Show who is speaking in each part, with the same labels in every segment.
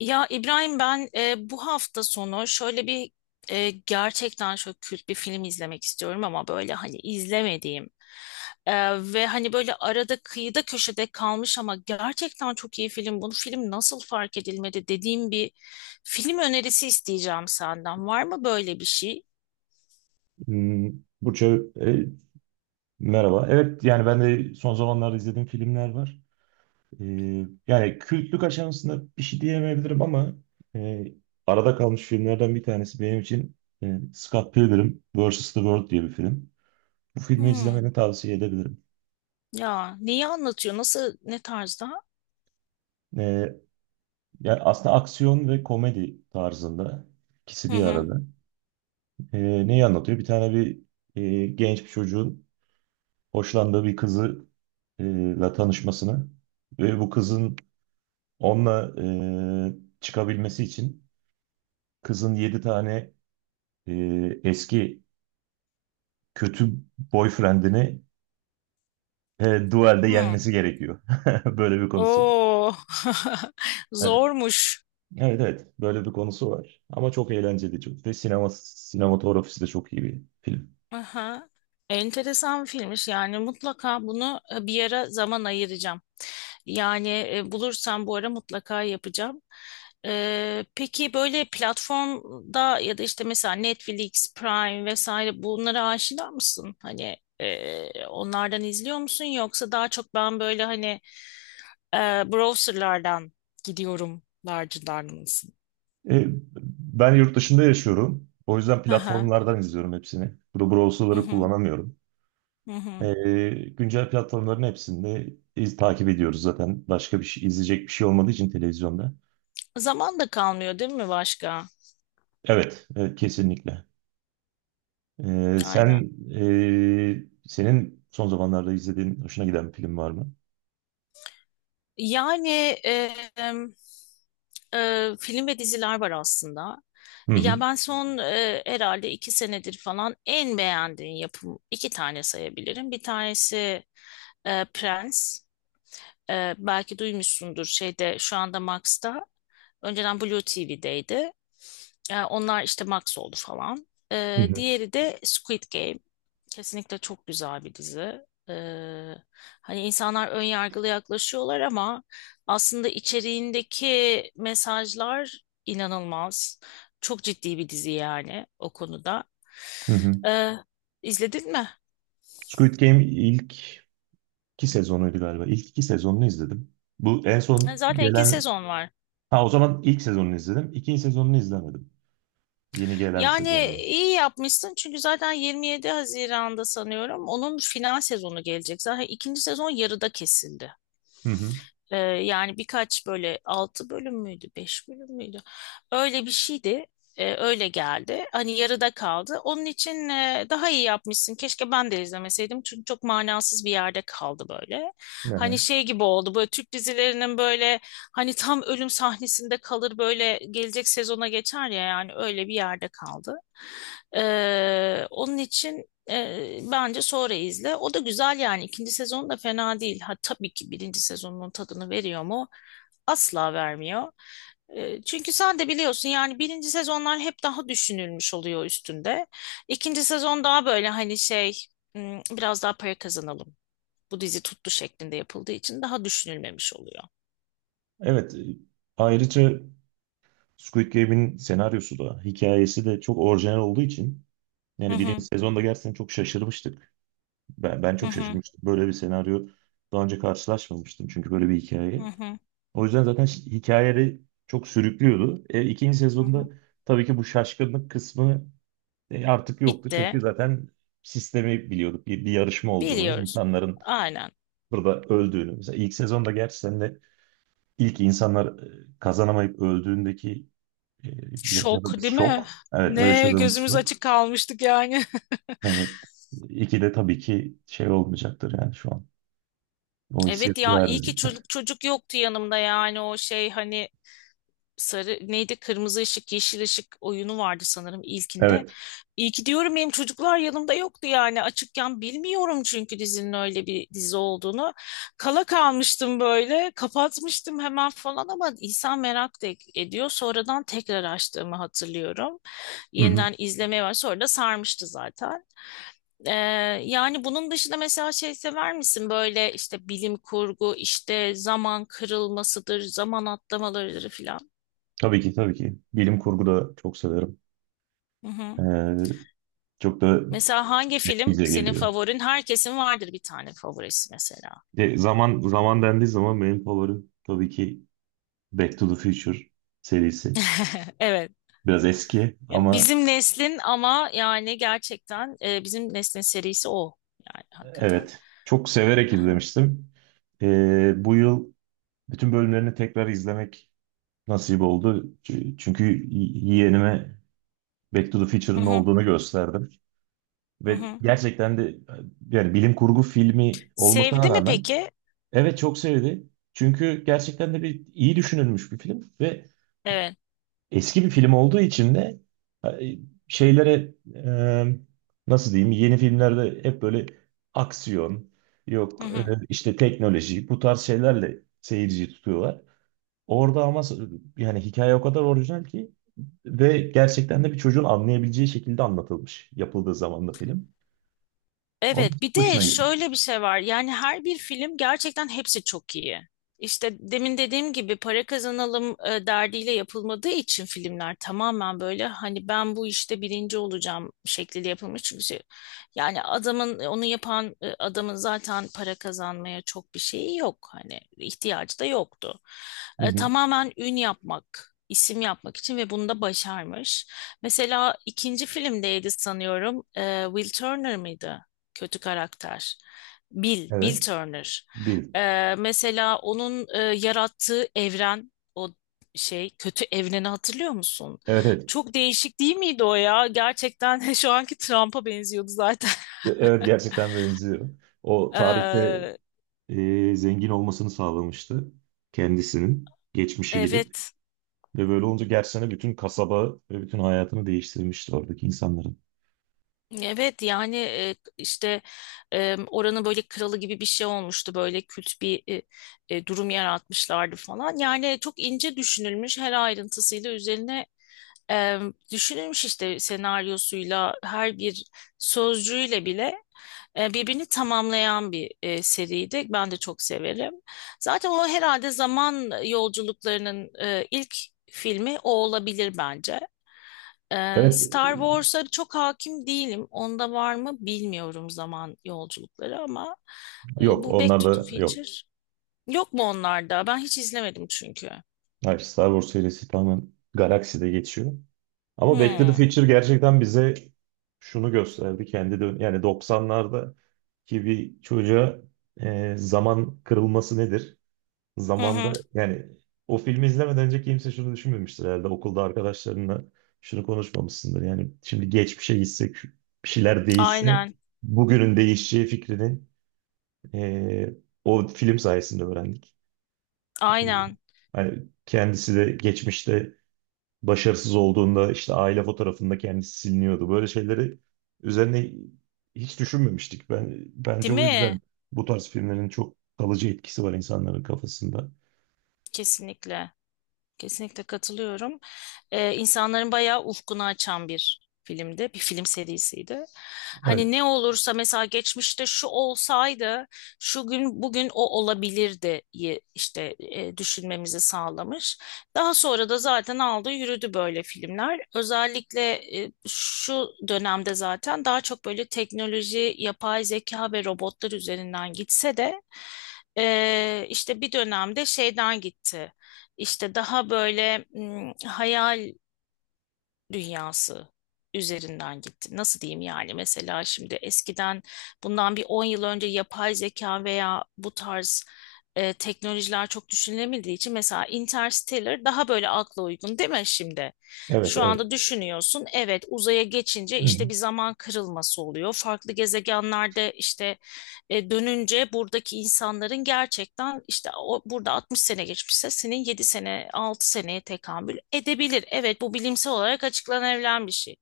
Speaker 1: Ya İbrahim, ben bu hafta sonu şöyle bir gerçekten çok kült bir film izlemek istiyorum, ama böyle hani izlemediğim e, ve hani böyle arada kıyıda köşede kalmış ama gerçekten çok iyi film. Bu film nasıl fark edilmedi dediğim bir film önerisi isteyeceğim senden. Var mı böyle bir şey?
Speaker 2: Hmm, Burça, merhaba. Evet, yani ben de son zamanlarda izlediğim filmler var. E, Yani kültlük aşamasında bir şey diyemeyebilirim ama e, arada kalmış filmlerden bir tanesi benim için Scott Pilgrim vs. The World diye bir film. Bu filmi
Speaker 1: Hmm.
Speaker 2: izlemeni tavsiye edebilirim.
Speaker 1: Ya neyi anlatıyor? Nasıl, ne tarzda?
Speaker 2: E, Yani aslında aksiyon ve komedi tarzında ikisi
Speaker 1: Hı
Speaker 2: bir
Speaker 1: hı.
Speaker 2: arada. Neyi anlatıyor? Bir genç bir çocuğun hoşlandığı bir kızı ile tanışmasını ve bu kızın onunla çıkabilmesi için kızın 7 tane e, eski kötü boyfriendini e, duelde
Speaker 1: Hı.
Speaker 2: yenmesi gerekiyor. Böyle bir konusu.
Speaker 1: Oo.
Speaker 2: Evet,
Speaker 1: Zormuş.
Speaker 2: evet. Böyle bir konusu var. Ama çok eğlenceli çok. Ve sinematografisi de çok iyi bir film.
Speaker 1: Aha. Enteresan bir filmmiş, yani mutlaka bunu bir ara zaman ayıracağım. Yani bulursam bu ara mutlaka yapacağım. Peki, böyle platformda ya da işte mesela Netflix, Prime vesaire, bunlara aşina mısın? Hani onlardan izliyor musun, yoksa daha çok ben böyle hani e, browserlardan gidiyorum larcılar mısın?
Speaker 2: E, Ben yurt dışında yaşıyorum. O yüzden
Speaker 1: Hı hı.
Speaker 2: platformlardan izliyorum hepsini. Bu
Speaker 1: Hı
Speaker 2: browserları
Speaker 1: hı.
Speaker 2: kullanamıyorum.
Speaker 1: Hı hı.
Speaker 2: E, Güncel platformların hepsinde takip ediyoruz zaten. Başka bir şey, izleyecek bir şey olmadığı için televizyonda.
Speaker 1: Zaman da kalmıyor değil mi başka?
Speaker 2: Evet, evet kesinlikle.
Speaker 1: Aynen.
Speaker 2: Sen, senin son zamanlarda izlediğin hoşuna giden bir film var mı?
Speaker 1: Yani e, film ve diziler var aslında.
Speaker 2: Hı hı.
Speaker 1: Ya ben son herhalde iki senedir falan en beğendiğim yapım, iki tane sayabilirim. Bir tanesi Prens. Belki duymuşsundur, şeyde şu anda Max'ta. Önceden Blue TV'deydi. Onlar işte Max oldu falan.
Speaker 2: Hı hı.
Speaker 1: Diğeri de Squid Game. Kesinlikle çok güzel bir dizi. Ee, Hani insanlar ön yargılı yaklaşıyorlar ama aslında içeriğindeki mesajlar inanılmaz. Çok ciddi bir dizi yani o konuda.
Speaker 2: Hı hı.
Speaker 1: Ee, izledin mi?
Speaker 2: Squid Game ilk iki sezonuydu galiba. İlk iki sezonunu izledim. Bu en son
Speaker 1: Zaten iki
Speaker 2: gelen...
Speaker 1: sezon var.
Speaker 2: Ha o zaman ilk sezonunu izledim. İkinci sezonunu izlemedim. Yeni gelen
Speaker 1: Yani
Speaker 2: sezonunu.
Speaker 1: iyi yapmışsın, çünkü zaten 27 Haziran'da sanıyorum onun final sezonu gelecek. Zaten ikinci sezon yarıda kesildi.
Speaker 2: Hı hı.
Speaker 1: Yani birkaç, böyle altı bölüm müydü, beş bölüm müydü? Öyle bir şeydi. Öyle geldi. Hani yarıda kaldı. Onun için daha iyi yapmışsın. Keşke ben de izlemeseydim. Çünkü çok manasız bir yerde kaldı böyle. Hani
Speaker 2: Aha.
Speaker 1: şey gibi oldu. Böyle Türk dizilerinin böyle hani tam ölüm sahnesinde kalır böyle, gelecek sezona geçer ya, yani öyle bir yerde kaldı. Onun için bence sonra izle. O da güzel yani. İkinci sezon da fena değil. Ha, tabii ki birinci sezonun tadını veriyor mu? Asla vermiyor. Çünkü sen de biliyorsun, yani birinci sezonlar hep daha düşünülmüş oluyor üstünde. İkinci sezon daha böyle hani şey, biraz daha para kazanalım. Bu dizi tuttu şeklinde yapıldığı için daha düşünülmemiş oluyor.
Speaker 2: Evet. Ayrıca Squid Game'in senaryosu da, hikayesi de çok orijinal olduğu için
Speaker 1: Hı
Speaker 2: yani birinci
Speaker 1: hı.
Speaker 2: sezonda gerçekten çok şaşırmıştık. Ben
Speaker 1: Hı
Speaker 2: çok
Speaker 1: hı.
Speaker 2: şaşırmıştım. Böyle bir senaryo daha önce karşılaşmamıştım çünkü böyle bir
Speaker 1: Hı
Speaker 2: hikaye.
Speaker 1: hı.
Speaker 2: O yüzden zaten hikayeleri çok sürüklüyordu. İkinci
Speaker 1: Hı
Speaker 2: sezonda
Speaker 1: hı.
Speaker 2: tabii ki bu şaşkınlık kısmı artık yoktu. Çünkü
Speaker 1: Bitti.
Speaker 2: zaten sistemi biliyorduk. Bir yarışma olduğunu,
Speaker 1: Biliyoruz.
Speaker 2: insanların
Speaker 1: Aynen.
Speaker 2: burada öldüğünü. Mesela ilk sezonda gerçi sen de ilk insanlar kazanamayıp öldüğündeki e,
Speaker 1: Şok
Speaker 2: yaşadığımız
Speaker 1: değil mi?
Speaker 2: şok. Evet, o
Speaker 1: Ne
Speaker 2: yaşadığımız
Speaker 1: gözümüz
Speaker 2: şok.
Speaker 1: açık kalmıştık yani.
Speaker 2: Yani iki de tabii ki şey olmayacaktır yani şu an. O
Speaker 1: Evet,
Speaker 2: hissiyatı
Speaker 1: ya iyi ki
Speaker 2: vermeyecek.
Speaker 1: çocuk çocuk yoktu yanımda, yani o şey hani sarı neydi, kırmızı ışık yeşil ışık oyunu vardı sanırım ilkinde.
Speaker 2: Evet.
Speaker 1: İyi ki diyorum benim çocuklar yanımda yoktu, yani açıkken bilmiyorum çünkü dizinin öyle bir dizi olduğunu. Kala kalmıştım böyle, kapatmıştım hemen falan, ama insan merak da ediyor. Sonradan tekrar açtığımı hatırlıyorum.
Speaker 2: Hı hı.
Speaker 1: Yeniden izlemeye var, sonra da sarmıştı zaten. Ee, Yani bunun dışında mesela şey sever misin? Böyle işte bilim kurgu, işte zaman kırılmasıdır, zaman atlamalarıdır filan.
Speaker 2: Tabii ki tabii ki. Bilim kurgu da çok severim.
Speaker 1: Hı hı.
Speaker 2: Ee, Çok da
Speaker 1: Mesela hangi film
Speaker 2: bize
Speaker 1: senin
Speaker 2: geliyor.
Speaker 1: favorin? Herkesin vardır bir tane favorisi mesela.
Speaker 2: Zaman zaman dendiği zaman benim favorim tabii ki Back to the Future serisi.
Speaker 1: Evet.
Speaker 2: Biraz eski
Speaker 1: Ya,
Speaker 2: ama
Speaker 1: bizim neslin, ama yani gerçekten bizim neslin serisi o. Yani hakikaten.
Speaker 2: evet çok severek
Speaker 1: Aha.
Speaker 2: izlemiştim. Bu yıl bütün bölümlerini tekrar izlemek nasip oldu. Çünkü yeğenime Back to the
Speaker 1: Hı
Speaker 2: Future'ın ne
Speaker 1: hı.
Speaker 2: olduğunu gösterdim.
Speaker 1: Hı
Speaker 2: Ve
Speaker 1: hı.
Speaker 2: gerçekten de yani bilim kurgu filmi olmasına
Speaker 1: Sevdi mi
Speaker 2: rağmen
Speaker 1: peki?
Speaker 2: evet çok sevdi. Çünkü gerçekten de bir iyi düşünülmüş bir film ve
Speaker 1: Evet.
Speaker 2: eski bir film olduğu için de e, şeylere nasıl diyeyim, yeni filmlerde hep böyle aksiyon
Speaker 1: Hı
Speaker 2: yok,
Speaker 1: hı.
Speaker 2: işte teknoloji bu tarz şeylerle seyirciyi tutuyorlar. Orada ama yani hikaye o kadar orijinal ki ve gerçekten de bir çocuğun anlayabileceği şekilde anlatılmış yapıldığı zaman da film. Onun
Speaker 1: Evet, bir
Speaker 2: çok
Speaker 1: de
Speaker 2: hoşuna gitmiş.
Speaker 1: şöyle bir şey var. Yani her bir film gerçekten hepsi çok iyi. İşte demin dediğim gibi para kazanalım derdiyle yapılmadığı için filmler tamamen böyle hani ben bu işte birinci olacağım şekliyle yapılmış. Çünkü yani adamın onu yapan adamın zaten para kazanmaya çok bir şeyi yok. Hani ihtiyacı da yoktu.
Speaker 2: Hı hı.
Speaker 1: Tamamen ün yapmak, isim yapmak için, ve bunu da başarmış. Mesela ikinci filmdeydi sanıyorum. Will Turner mıydı? Kötü karakter. Bill
Speaker 2: Evet.
Speaker 1: Turner.
Speaker 2: Bil.
Speaker 1: Mesela onun yarattığı evren, o şey kötü evreni hatırlıyor musun?
Speaker 2: Evet evet.
Speaker 1: Çok değişik değil miydi o ya? Gerçekten şu anki Trump'a benziyordu zaten.
Speaker 2: Evet gerçekten benziyor. O tarihte
Speaker 1: Ee,
Speaker 2: zengin olmasını sağlamıştı kendisinin geçmişe gidip
Speaker 1: evet.
Speaker 2: ve böyle olunca gerçekten bütün kasaba ve bütün hayatını değiştirmişti oradaki insanların.
Speaker 1: Evet yani işte oranın böyle kralı gibi bir şey olmuştu, böyle kült bir durum yaratmışlardı falan. Yani çok ince düşünülmüş, her ayrıntısıyla üzerine Ee, düşünülmüş işte, senaryosuyla, her bir sözcüğüyle bile birbirini tamamlayan bir seriydi. Ben de çok severim. Zaten o herhalde zaman yolculuklarının ilk filmi o olabilir bence.
Speaker 2: Evet
Speaker 1: Star Wars'a çok hakim değilim. Onda var mı bilmiyorum zaman yolculukları, ama
Speaker 2: yok
Speaker 1: bu Back to the
Speaker 2: onlarla yok.
Speaker 1: Future yok mu onlarda? Ben hiç izlemedim çünkü.
Speaker 2: Hayır, Star Wars serisi tamamen galakside geçiyor. Ama Back to the
Speaker 1: Hmm.
Speaker 2: Future gerçekten bize şunu gösterdi kendi dön yani 90'larda ki bir çocuğa zaman kırılması nedir?
Speaker 1: Hı hı.
Speaker 2: Zamanda yani o filmi izlemeden önce kimse şunu düşünmemiştir herhalde. Okulda arkadaşlarınla şunu konuşmamışsındır. Yani şimdi geçmişe gitsek bir şeyler değişse
Speaker 1: Aynen.
Speaker 2: bugünün değişeceği fikrini eee, o film sayesinde öğrendik. Eee,
Speaker 1: Aynen.
Speaker 2: Hani kendisi de geçmişte başarısız olduğunda işte aile fotoğrafında kendisi siliniyordu. Böyle şeyleri üzerine hiç düşünmemiştik. Ben bence
Speaker 1: Değil
Speaker 2: o
Speaker 1: mi?
Speaker 2: yüzden bu tarz filmlerin çok kalıcı etkisi var insanların kafasında.
Speaker 1: Kesinlikle. Kesinlikle katılıyorum. İnsanların bayağı ufkunu açan bir filmdi. Bir film serisiydi.
Speaker 2: Evet.
Speaker 1: Hani ne olursa mesela geçmişte şu olsaydı, şu gün bugün o olabilirdi işte düşünmemizi sağlamış. Daha sonra da zaten aldı yürüdü böyle filmler. Özellikle şu dönemde zaten daha çok böyle teknoloji, yapay zeka ve robotlar üzerinden gitse de işte bir dönemde şeyden gitti. İşte daha böyle, hayal dünyası üzerinden gitti. Nasıl diyeyim, yani mesela şimdi eskiden bundan bir 10 yıl önce yapay zeka veya bu tarz teknolojiler çok düşünülemediği için mesela Interstellar daha böyle akla uygun değil mi şimdi?
Speaker 2: Evet,
Speaker 1: Şu
Speaker 2: evet.
Speaker 1: anda düşünüyorsun, evet, uzaya geçince
Speaker 2: Hı
Speaker 1: işte
Speaker 2: hı.
Speaker 1: bir zaman kırılması oluyor. Farklı gezegenlerde işte dönünce buradaki insanların gerçekten işte o, burada 60 sene geçmişse senin 7 sene 6 seneye tekamül edebilir. Evet, bu bilimsel olarak açıklanabilen bir şey.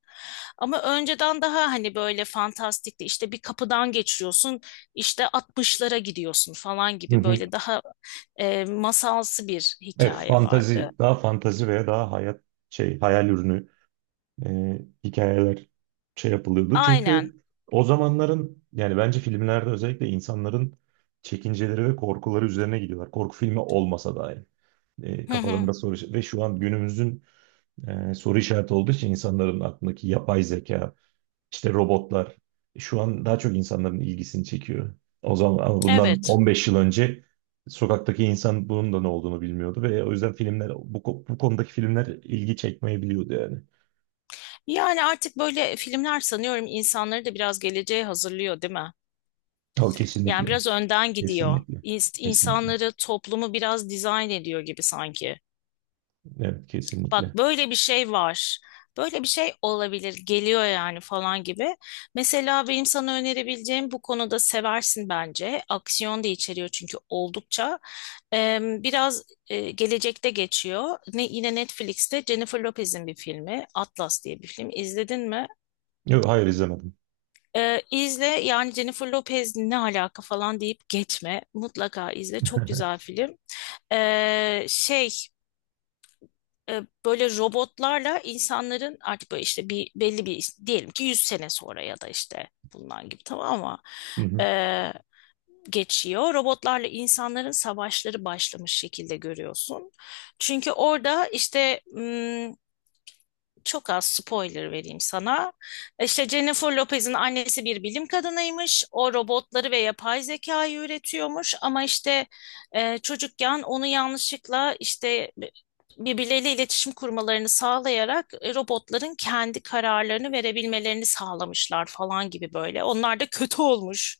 Speaker 1: Ama önceden daha hani böyle fantastikti, işte bir kapıdan geçiyorsun işte 60'lara gidiyorsun falan
Speaker 2: Hı
Speaker 1: gibi,
Speaker 2: hı.
Speaker 1: böyle daha masalsı bir
Speaker 2: Evet,
Speaker 1: hikaye vardı.
Speaker 2: fantazi, daha fantazi veya daha hayat şey hayal ürünü hikayeler şey yapılıyordu.
Speaker 1: Aynen.
Speaker 2: Çünkü o zamanların yani bence filmlerde özellikle insanların çekinceleri ve korkuları üzerine gidiyorlar. Korku filmi olmasa dahi.
Speaker 1: Hı hı.
Speaker 2: Kafalarında soru ve şu an günümüzün soru işareti olduğu için insanların aklındaki yapay zeka, İşte robotlar şu an daha çok insanların ilgisini çekiyor. O zaman ama bundan
Speaker 1: Evet.
Speaker 2: 15 yıl önce sokaktaki insan bunun da ne olduğunu bilmiyordu ve o yüzden filmler bu konudaki filmler ilgi çekmeyebiliyordu yani.
Speaker 1: Yani artık böyle filmler sanıyorum insanları da biraz geleceğe hazırlıyor, değil mi?
Speaker 2: O
Speaker 1: Yani
Speaker 2: kesinlikle.
Speaker 1: biraz önden gidiyor.
Speaker 2: Kesinlikle.
Speaker 1: İns-
Speaker 2: Kesinlikle.
Speaker 1: İnsanları, toplumu biraz dizayn ediyor gibi sanki.
Speaker 2: Evet
Speaker 1: Bak,
Speaker 2: kesinlikle.
Speaker 1: böyle bir şey var. Böyle bir şey olabilir, geliyor yani, falan gibi. Mesela benim sana önerebileceğim bu konuda, seversin bence. Aksiyon da içeriyor çünkü oldukça. Biraz gelecekte geçiyor. Ne, yine Netflix'te Jennifer Lopez'in bir filmi. Atlas diye bir film. İzledin mi?
Speaker 2: Yok hayır izlemedim.
Speaker 1: İzle yani, Jennifer Lopez ne alaka falan deyip geçme. Mutlaka izle. Çok güzel film. Şey, böyle robotlarla insanların artık böyle işte bir belli bir diyelim ki 100 sene sonra, ya da işte bundan gibi, tamam mı?
Speaker 2: Hı hı.
Speaker 1: Ee, Geçiyor. Robotlarla insanların savaşları başlamış şekilde görüyorsun. Çünkü orada işte, çok az spoiler vereyim sana. İşte Jennifer Lopez'in annesi bir bilim kadınıymış. O robotları ve yapay zekayı üretiyormuş. Ama işte çocukken onu yanlışlıkla işte birbirleriyle iletişim kurmalarını sağlayarak robotların kendi kararlarını verebilmelerini sağlamışlar falan gibi böyle. Onlar da kötü olmuş.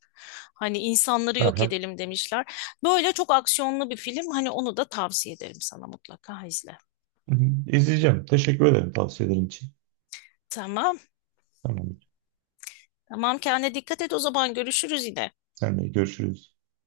Speaker 1: Hani insanları yok
Speaker 2: Aha.
Speaker 1: edelim demişler. Böyle çok aksiyonlu bir film. Hani onu da tavsiye ederim, sana mutlaka izle.
Speaker 2: Hı hı. İzleyeceğim. Teşekkür ederim tavsiyelerin için.
Speaker 1: Tamam.
Speaker 2: Tamam.
Speaker 1: Tamam, kendine dikkat et o zaman, görüşürüz yine.
Speaker 2: Senle görüşürüz.